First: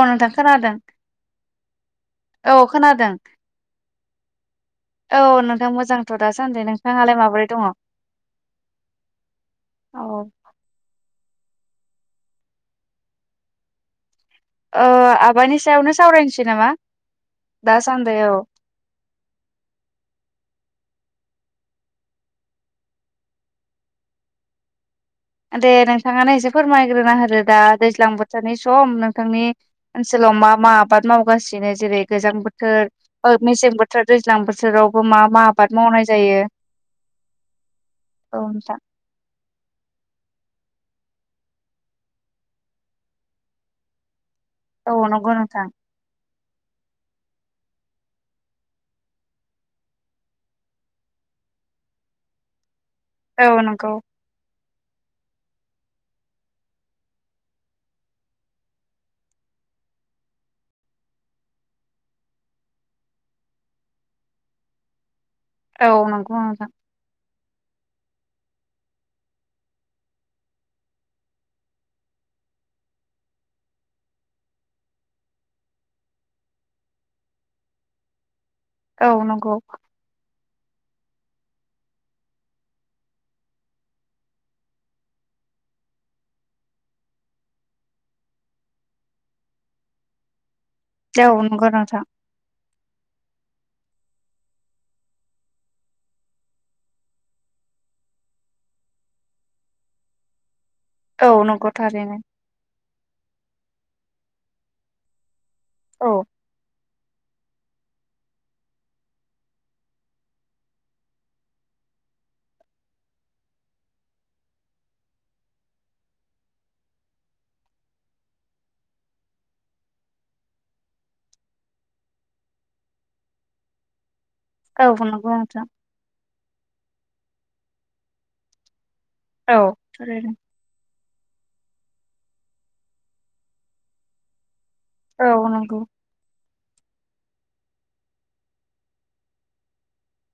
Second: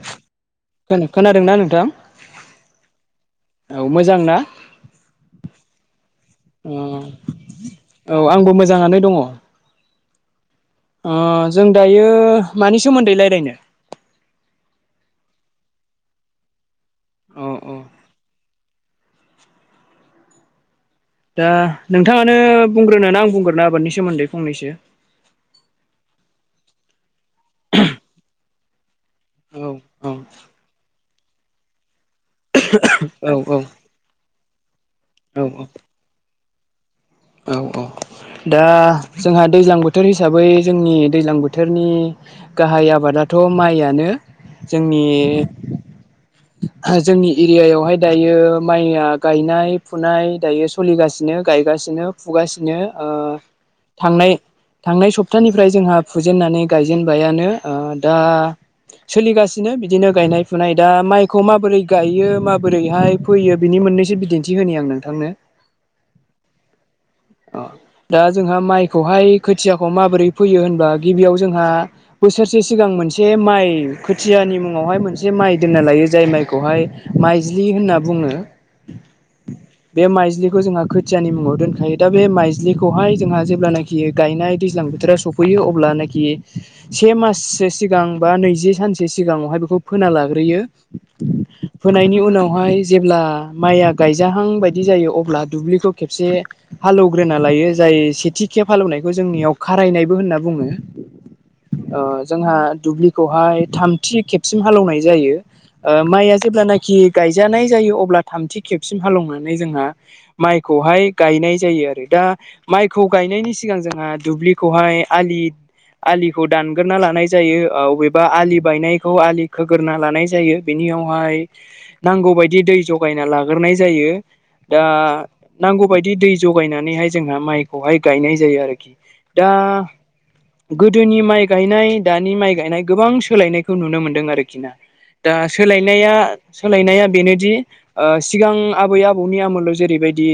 औ नोंथां खोनादों खोन खोनादोंना नोंथां? औ खोनादों। औ मोजां ना औ नोंथां मोजांथ' दासान्दि नोंथांआलाय माबोरै दङ'? औ आंबो मोजांआनो दङ'। औ ओ जों दायो मानि सोमोन्दै रायलायनो? ओ आबादनि सायावनो सावरायनोसै नामा अ अ दासान्दै औ। दा नोंथाङानो बुंग्रोनो ना आं बुंग्रोनो आबादनि सोमोन्दै फंनैसो? दे नोंथाङानो एसे फोरमायग्रोना होदो दा दैज्लां बोथोरनि सम नों थांनि औ औ ओनसोलाव मा मा आबाद मावगासिनो जेरै गोजां बोथोर ओ औ मेसें बोथोर दैज्लां बोथोरावबो मा औ मा आबाद मावनाय जायो। औ औ औ दा नोंथां जोंहा दैज्लां बोथोर हिसाबै जोंनि दैज्लां बोथोरनि गाहाय आबादाथ' माइयानो। औ जोंनि नोंगौ नोंथां। जोंनि एरियायावहाय दायो माइया गायनाय फुनाय दायो सलिगासिनो गायगासिनो। फुगासिनो ओ औ नंगौ थांनाय थांनाय सप्तानिफ्राय जोंहा फुजेनन्नानै गायजेनबायानो ओ दा सोलिगासिनो बिदिनो गायनाय फुनाय दा माइखौ माबोरै गायो माबोरैहाय फैयो बिनि मोन नैसो बिदिन्थि होनि आं नोंथांनो। औ नंगौ नोंथां। अ दा जोंहा माइखौहाय खोथियाखौ माबोरै फैयो होनबा गिबियाव जोंहा बोसोरसे सिगां मोनसे माइ खोथियानि मुङावहाय मोनसे माइ दोनना लायो जाय माइखौहाय माइज्लि होनना बुङो। औ नंगौ। बेखौ जोंहा खोथियानि मुुंआव दोन खायो दा बे माइज्लिखौहाय जोंहा जेब्लानाखि गायनाय दैज्लां बोथोरा सफैयो अब्लानाखि से माससो सिगां बा नैजि सानसो सिगाङावहाय बेखौ फोना लाग्रोयो। औ नंगौ नोंथां फोनायनि उनावहाय जेब्ला माइया गायजाहां बायदि जायो अब्ला दुब्लिखौ खेबसे हालौग्रोना लायो जाय सेथि खेब हालौनायखौ जोंनियाव खारायनायबो होनना बुङो। औ नंगौ ओ थारैनो जोंहा दुब्लिखौहाय थामथि खेबसिम हालौवनाय जायो। ओ औ माइआ जेब्लानाखि गायजानाय जायो अब्ला थामथि खेबसिम हालएवनानै जोंहा माइखौहाय गायनाय जायो आरो दा माइखौ गायनायनि सिगां जोंहा दुब्लिखौहाय आलि आलिखौ दानग्रोना लानाय जायो। अबेबा आलि बायनायखौ आलि खोग्रा लानाय जायो। बिनि यावहाय नांगौ बायदि दै जगायना लागोरनाय जायो। दा औ नंगौ नोंथां नांगौबायदि दै जगायनानैहाय जोंहा माइखौहाय गायनाय जायो आरोखि। दा औ थारैनो गो दोनि माइ गायनाय, दानि माइ गायनाय, गोबां सोलायनायखौ नुनो मोन्दों आरोखि ना। औ दा नंगौ सोलायनाया सोलायनाया बेनोदि, ओ सिगां आबै आबौनि आमोलाव जेरैबायदि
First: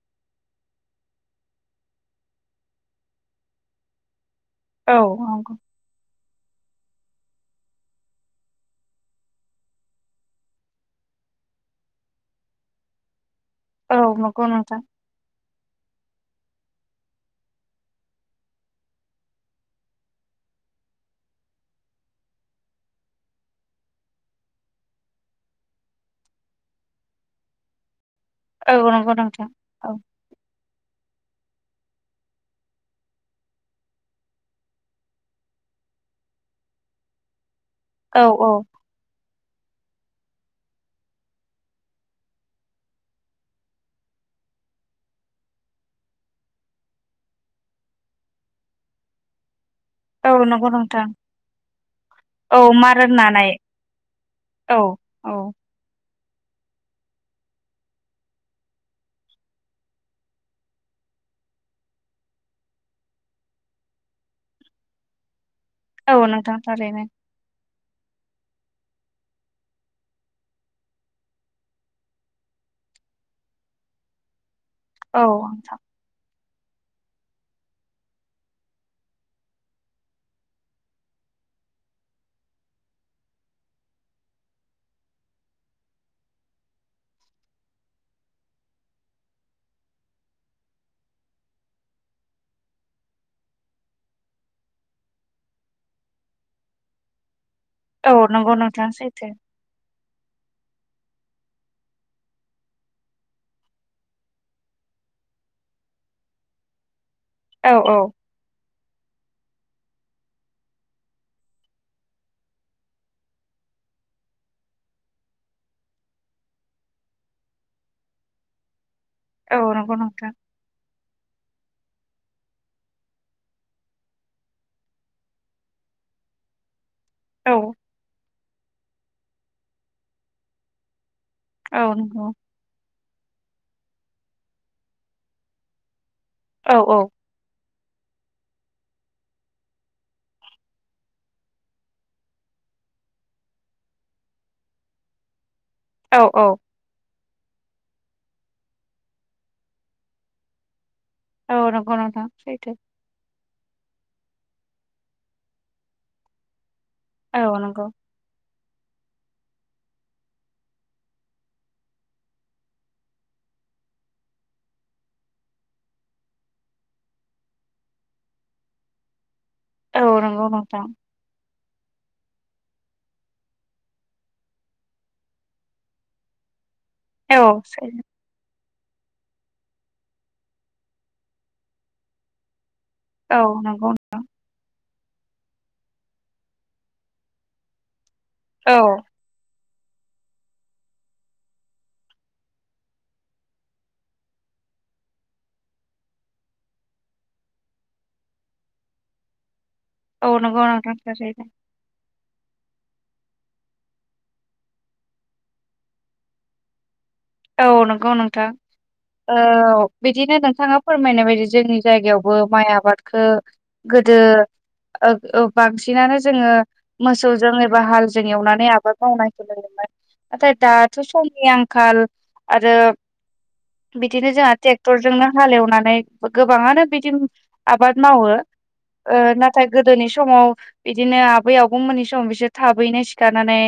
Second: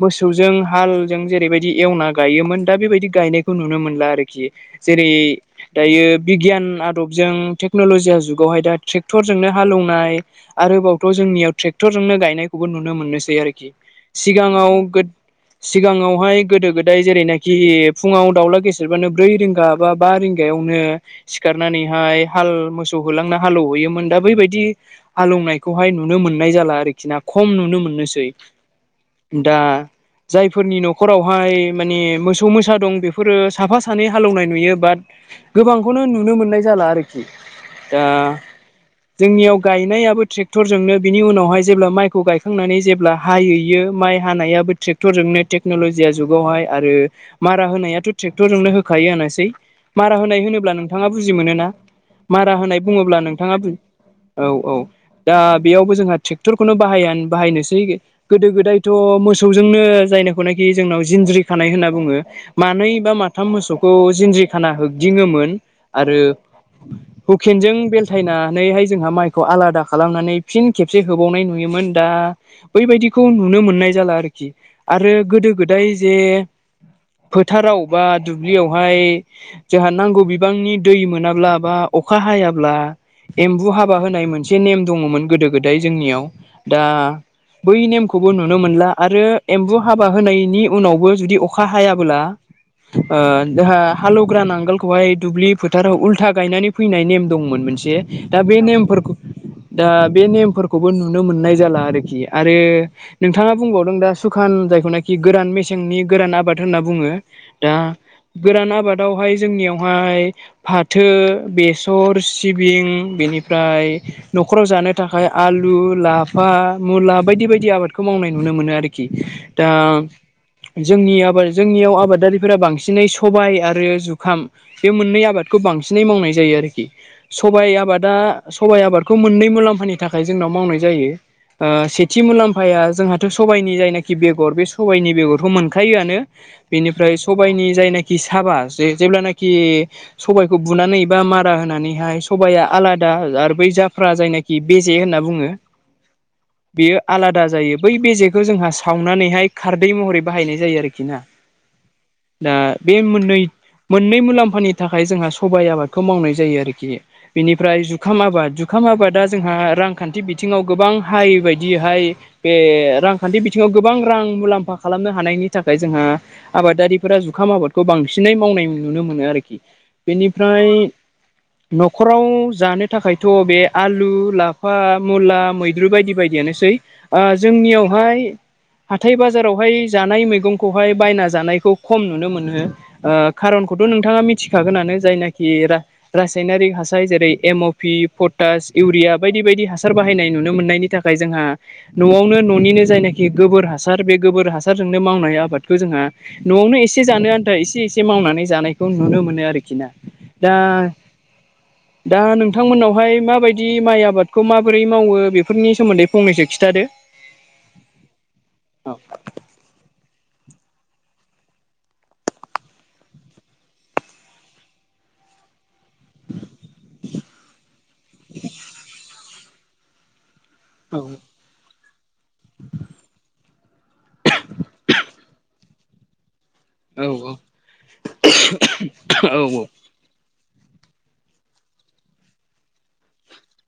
मोस सौजों हालजों जेरैबायदि एवना गायोमोन, दा बेबायदि गायनायखौ नुनो मोनला आरोखि। औ जेरै नंगौ दायो बिगियान आदबजों टेकनलजिया जुगावहाय दा ट्रेक्टरजोंनो हालौनाय, आरोबावथ' जों जोंनियाव ट्रेक्टरजोंनो गायनायखौबो नुनो मोननोसै आरोखि। औ नंगौ सिगाङाव नोंथां गो सिगाङावहाय गोदो गोदाय जेरैनाखि फुङाव दाउला गेसेेरबानो ब्रै रिंगा बा बा रिं गायावनो सिखारनानैहाय हाल मोसौ होलांना हालौहैयोमोन, दा बै बादि हाल लौनायखौहाय नुनो मोननाय जाला आरोखि ना खम नुनो मोननोसै। औ नंगौ नोंथां दा औ। जायफोरनि नख'रावहाय माने मोसौ मोसा दं बेफोरो साफा सानै हालौनाय नुयो। बाट गोबांखौनो नुनो मोननाय जाला आरोखि। दा औ औ जोंनियाव गायनायाबो ट्रेक्टरजोंनो, बिनि उनावहाय जेब्ला माइखौ गायखांनानै जेब्ला हायैयो, माइ हानायाबो ट्रेक्टरजोंनो टेकन'लजिया जुगावहाय आरो मारा होनायाथ' ट्रेक्टरजोंनो होखायो होनोसै। मारा औ होनाय नंगौ होनोब्ला नोंथां नोंथाङा बुजि मोनो ना? मारा औ होनाय मार बुङोब्ला होननानै नोंथाङा बु औ औ। औ दा बेयावबो जोंहा ट्रेक्टरखौनो बाहायान बाहायनोसै। गोदो गोदायथ' मोस सौजोंनो जायनोखौनाखि जोंनाव जिनज्रि खानाय होनना बुङो। मानै बा माथाम मोसौखौ जिनज्रि खाना होगदिङोमोन औ आरो नोंथां थारैनो हुखेनजों बेलथायनानै हाय जोंहा माइखौ आलादा खालामनानै फिन खेबसे होबावनाय नुयोमोन, दा बै बायदिखौ नुनो मोननाय जाला आरोखि आरो औ गोदो नोंथां गोदाय जे [inaudible] फोथाराव बा दुब्लियावहाय जाहा नांगौ बिबांनि दै मोनाब्ला बा अखा हायाब्ला, एम्बु हाबा होनाय मोनसे नेम दङमोन गोदो गोदाय जोंनियाव। दा बै नेमखौबो नुनो मोनला। आरो एम्बु हाबा होनायनि उनावबो जुदि अखा हायाबोला ओ [unintelligible] हा हालौग्रा नांगोलखौहाय दुब्लि फोथाराव उल्था गायनानै फैनाय नेम दंमोन। मोनसे औ दा नंगौ बे नोंथां नेमफोरखौ सैथो दा बे नेमफोरखौबो नुनो मोननाय जाला आरोखि आरो नोंथाङा बुंबाव नों दा सुखान जायखौनाखि गोरान मेसेंनि गोरान आबाद होनना बुङो। औ दा औ गोरान आबाद दावहाय जोंनियावहाय फाथो, बेसर, सिबिं बेनिफ्राय नख'राव जानो थाखाय आलु, लाफा, मुला बायदि बायदि आबादखौ मावनाय नुनो मोनो आ खि औ दा नंगौ नोंथां जोंनि आबाद जोंनियाव आबादारिफोरा बांसिनै सबाइ आरो जुखाम, बे मोननै आबादखौ बांसिनै मावनाय जायो आरोखि। औ सबाइ आबादा सबाइ आबादखौ मोननै मुलाम्फानि थाखाय जोंनाव मावनाय जायो। ओ औ सेथि नंगौ मुलाम्फाया जोंहाथ' सबाय नि जायनाखि बेगर बे सबायनि बेगरखौ मोनखायोआनो। औ औ बेनिफ्राय सबायाइनि जायनाखि साबा जे जेब्लानाखि सबाइखौ बुनानै बा मारा होनानैहाय सबाया आलादा आरो बै जाफ्रा जायनाखि बेजे होनना बुङो, औ औ बेयो आलादा जायो। बै बेेजे खौ जोंहा सावनानैहाय खारदै महरै बाहायनाय जायो आरो खिना। औ नंगौ नोंथां दा सैथो बे मोननै मोननै मुलाम्फानि थाखाय जोंहा सबाइ आबादखौ मावनाय जायो आरोखि। औ बेनिफ्राय नंगौ जुखाम आबाद जु जुखाम आबादा जोंहा रांखान्थि बिथिङाव गोबां हाय बायदि हाय बे रां खान्थि बिथिङाव गोबां रां मुलाम्फा खालामनो हानायनि थाखाय जोंहा आबादारिफोरा जुखाम आबादखौ बांसिन नै मावनाय नुनो मोनो आरोखि औ नंगौ बेनिफ्राय नोंथां न'खराव जानो थाखायथ' बे आलु लाफा मुला मैद्रु बायदि बायदियानोसै ओ औ जोंनियाव सैथो थाय हाथाय बाजारावहाय जानाय मैगंखौहाय बायना जानायखौ खम नुनो मोनो ओ औ खारनखौथ' नंगौ नोंथाङा मिथिखागोनानो जायनाखि रा रासायनारिक हासार जेरै एमअपि पटास औ इउरिया बायदि बायदि हासार सार बाहायनाय नुनो मोननायनि थाखाय जोंहा न'आवनो न'निनो जायनाखि गोबोर हासार बे गोबोर हासारजोंनो मावनाय आबादखौ जोंहा न'आवनो एसे जानो आन्था एसे एसे मावनानै जानायखौ नुनो मोनो आरोखि ना औ दा नंगौ नोंथां थारैनो दा नोंथांमोनावहाय माबायदि माइ आबादखौ माबोरै मावो बेफोरनि सोमोन्दै फंनैसो खिन्थादो औ नंगौ नोंथां औ बिदिनो नोंथाङा फोरमायनाय बायदि जोंनि जायगायावबो माइ आबादखौ गोदो ओक औ बांसिनानो जोङो मोसौजों एबा हालजों एवनानै आबाद मावनायखौ नुयोमोन नाथाय दाथ' समनि आंखाल आरो बिदिनो जोंहा ट्रेक्टरजोंनो हालेवनानै गोबाङानो बिदिनो आबाद मावो ओ नाथाय गोदोनि समाव बिदिनो आबै आबौमोननि सम बिसोर थाबैनो सिखारनानै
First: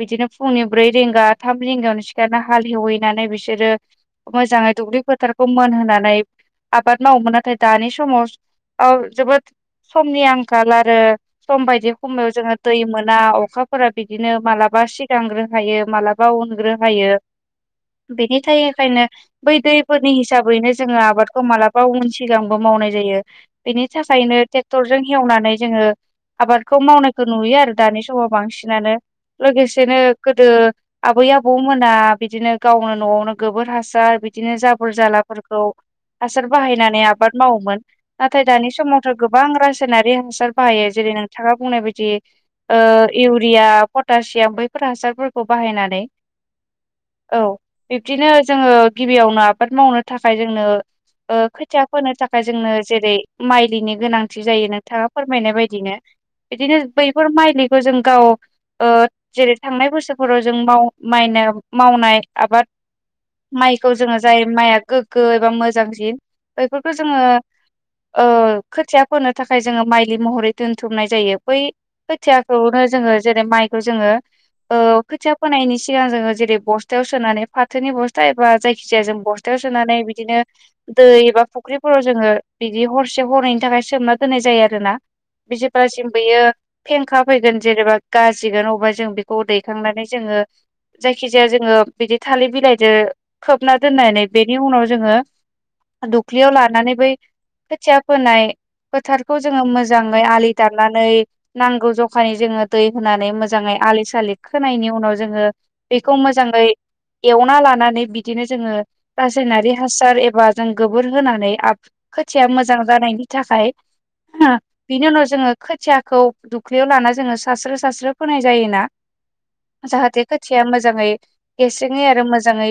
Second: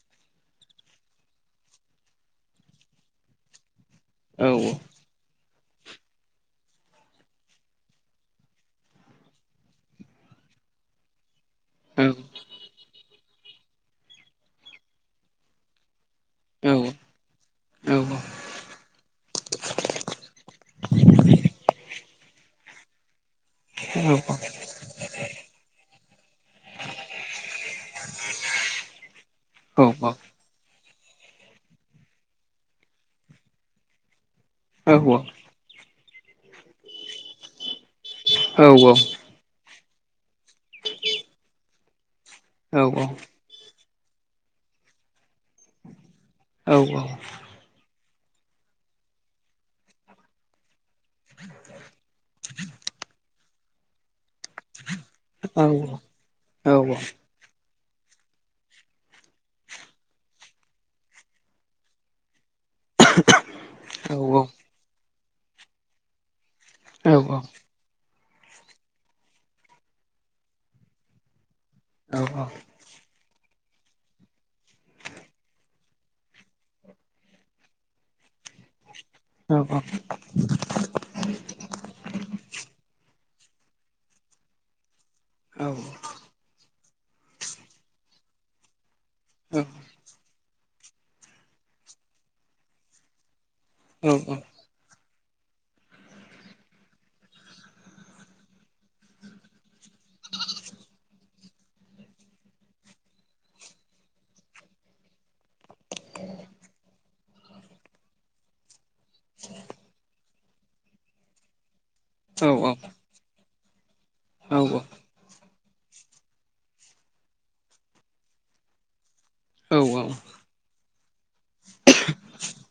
बिदिनो फुंनि ब्रै रिंगा थाम रिंगायावनो सिखारना हाल एवहैनानै बिसोरो मोजाङै दुब्लि फोथार खौ मोन होनानै आबाद मावोमोन नाथाय दानि समाव जोबोद समनि आंखाल आरो सम बायदि समाव जोङो दै मोना अखाफोरा बिदिनो मालाबा सिगांग्रो हायो मालाबा बा उनग्रो हायो बेनि थाखायखायनो बै दैफोरनि हिसाबैनो जोङो आबादखौ मालाबा उन सिगांबो मावनाय जायो बेनि थाखायनो ट्रेक्टरजों एवनानै जोङो आबादखौ मावनायखौ नुयो आरो दानि समाव बांसिनानो लोगोसेनो गोदो आबै आबौ मोना बिदिनो गावनो न'आवनो गोबोर हासार बिदि बिदिनो जाबोर जालाफोरखौ हासार बाहायनानै आबाद मावोमोन नाथाय दानि समावथ' गोबां रासायनारि हासार बाहायो जेरै नोंथाङा बुंनाय बायदि ओ इउरिया पटासियाम बैफोर हासारफोरखौ बाहायनानै औ औ बिब्दिनो जोङो गिबियावनो आबाद मावनो थाखाय जोंनो ओ खोथिया फोनो थाखाय जोंनो जेरै माइलिनि गोनांथि थि जायो नोंथाङा फोरमायनाय बायदिनो बिदिनो बैफोर माइलि खौ जों गाव ओ जेरै थांनाय बोसोरफोराव जों माव माइना मावनाय आबाद माइखौ जोङो जाय माइआ गोग्गो एबा मोजांसिन बेफोरखौ जोङो ओ खोथिया फोनो थाखाय जोङो माइलि महरै दोनथुमनाय जायो बै खोथियाखौनो जोङो जेरै माइ खौ जोङो ओ खोथिया फोनायनि सिगां जोङो जेरै बस्थायाव सोनानै फाथोनि बस्थाया जायखि जाया जों बस्थायाव सोनानै बिदिनो दै एबा फुख्रिफोराव जोङो बिदि हरसे से हरनि थाखाय सोमना दोननाय जायो आरो ना जेब्लासिम बेयो फेंखा फैगोन जेनेबा गाजिगोन अबेबा जों बेखौ दैखांनानै जोङो जायखिजाया जाया जोङो बिदि थालिर बिलाइजों खोबना दोननानै बेनि उनाव जोङो दख्लियाव लानानै बै खोथिया फोनाय फोथारखौ जोङो मो मोजाङै आलि दाननानै नांगौ जखानि जोङो दै होनानै मोजाङै आलि सालि खोनायनि उनाव जोङो बेखौ मोजाङै एवना लानानै बिदिनो जोङो रासायनारि हासार एबा जों गोबोर होनानै आ खोथिया मोजां जानायनि थाखाय हा बिनि उनाव जोङो खोथियाखौ दुख्लियाव लाना जोङो सास्रो सास्रो फोनाय जायोना जाहाथे खोथिया मोजाङै गेसेङै आरो मोजाङै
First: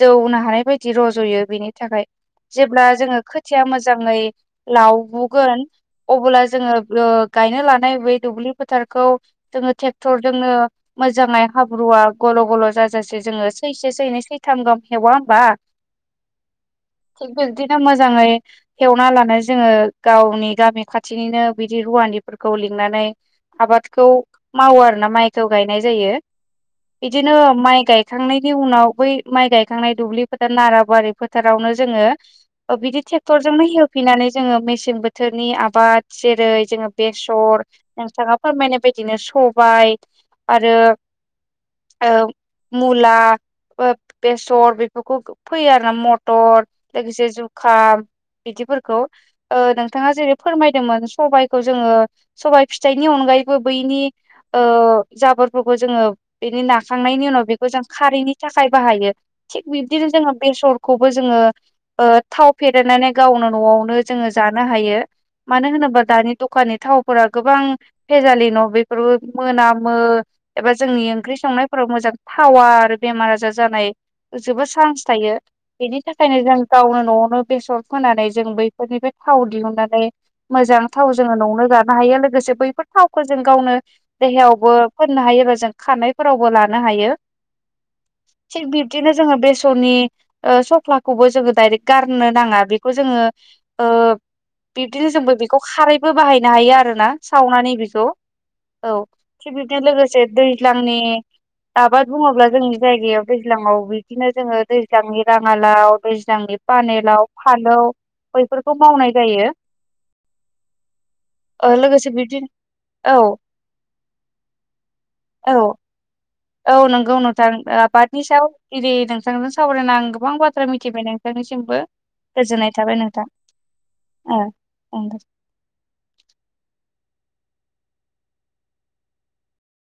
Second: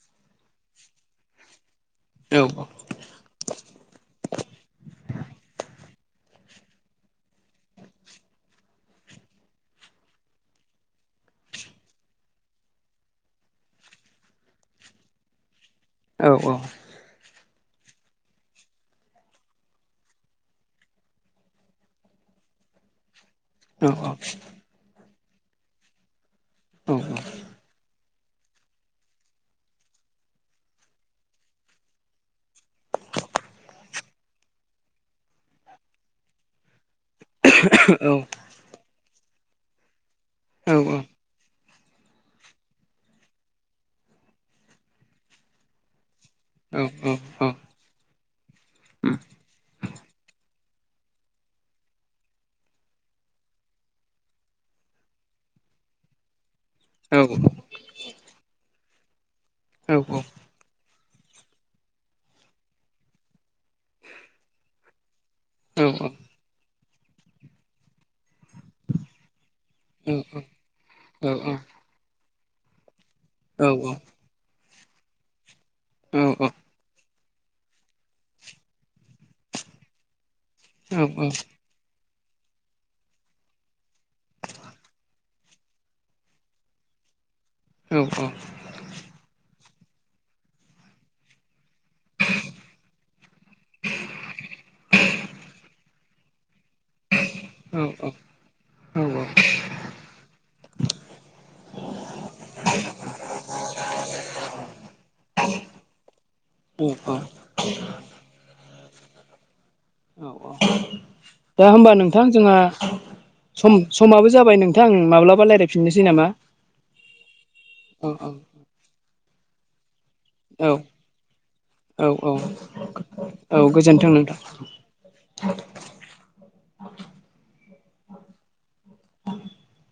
जौनो हानाय बायदि रज'यो बेनि थाखाय जेब्ला जोङो खोथिया मोजाङै लावबोगोन अब्ला जोङो गायनो लानाय बै दुब्लि फोथारखौ जोङो ट्रेक्टरजोंनो मोजाङै हाब्रुआ गल' गल' जाजासेै जोङो सैसे सैनै सैथाम गाहाम हेवा होमबा औ औ बिदिनो मोजाङै एवना लानाय जोङो गावनि गामि खाथिनिनो बिदि हुवानिफ्राय फोरखौ लिंनानै आबादखौ मावो आरोना माइखौ गायनाय जायो बिदिनो माइ गाय गायखांनायनि उनाव बै माइ गायखांनाय दुब्लि फोथार नाराबवारि फोथारावनो जोङो बिदि ट्रेक्टरजोंनो हेवफैनानै जोङो मेसें बोथोरनि आबाद जेरै जोङो बेसर नोंथाङा फोरमायनाय बायदिनो सबाय आरो ओ मुला बेसर बेफोरखौ फैयो आरो ना मथ द लोगोसे जुखाम बिदिफोरखौ ओ नोंथाङा जेरै फोरमायदोंमोन सबाइखौ जोङो सबाइ फिथाइनि अनगायैबो बैनि ओ जाबोरफोरखौ जोङो बेनि नाखांनायनि उनाव बेखौ जों खारैनि थाखाय बाहायो थिग बिबदिनो जोङो बेसर खौबो जोङो थाव फेरनानै गावनो न'आवनो जोङो जानो हायो मानो होनोबा दानि दखाननि थावफोरा गोबां भेजालि न' बेफोरबो मोनामो एबा जोंनि औ ओंख्रि औ संनायफोराव मोजां थावा बेमार आजार जानाय जोबोद चान्स थायो बेनि औ थाखायनो जों गावनो न'आव बेसर फोनानै जों बैफोरनिफ्राय थाव दिहुननानै मोजां थाव जोङो न'नो गानो हायो लोगो लोगोसे बैफोर थावखौ जों गावनो देहायावबो फोननो हायोबा जों खारानायफोरावबो लानो हायो औ थिग बिबदिनो जोङो बे स'नि सफ्लाखौबो जोङो डाइरेक्ट गारनो नाङा बेखौ जोङो ओ बिब्दिनो जोंबो बेखौ खारैबो बाहायनो हायो आरो आरोना सावनानै बेखौ औ थिग बिनो लोगोसे दैज्लांनि आबाद बुङोब्ला जोंनि जायगायाव दैज्लङाव बिदिनो जोङो दैज्लांनि राङालाव दैज्लांनि औ पानेलाव फालौ बैफोरखौ मावनाय जायो औ औ दा ओ होमबा लोगोसे नोंथां बिब्दि जोंहा औ सम समाबो जाबाय नोंथां माब्लाबा औ रायज्लायफिननोसै नामा औ नंगौ नोंथां औ आबादनि औ सायाव इदि नोंथांजों सावरायनाांगौ गोबां बाथ्रा औ मिथिबाय नोंथांनिसिमबो औ औ गोजोननाय थाबाय नोंथां औ गोजोन्थों नोंथां। ओंगो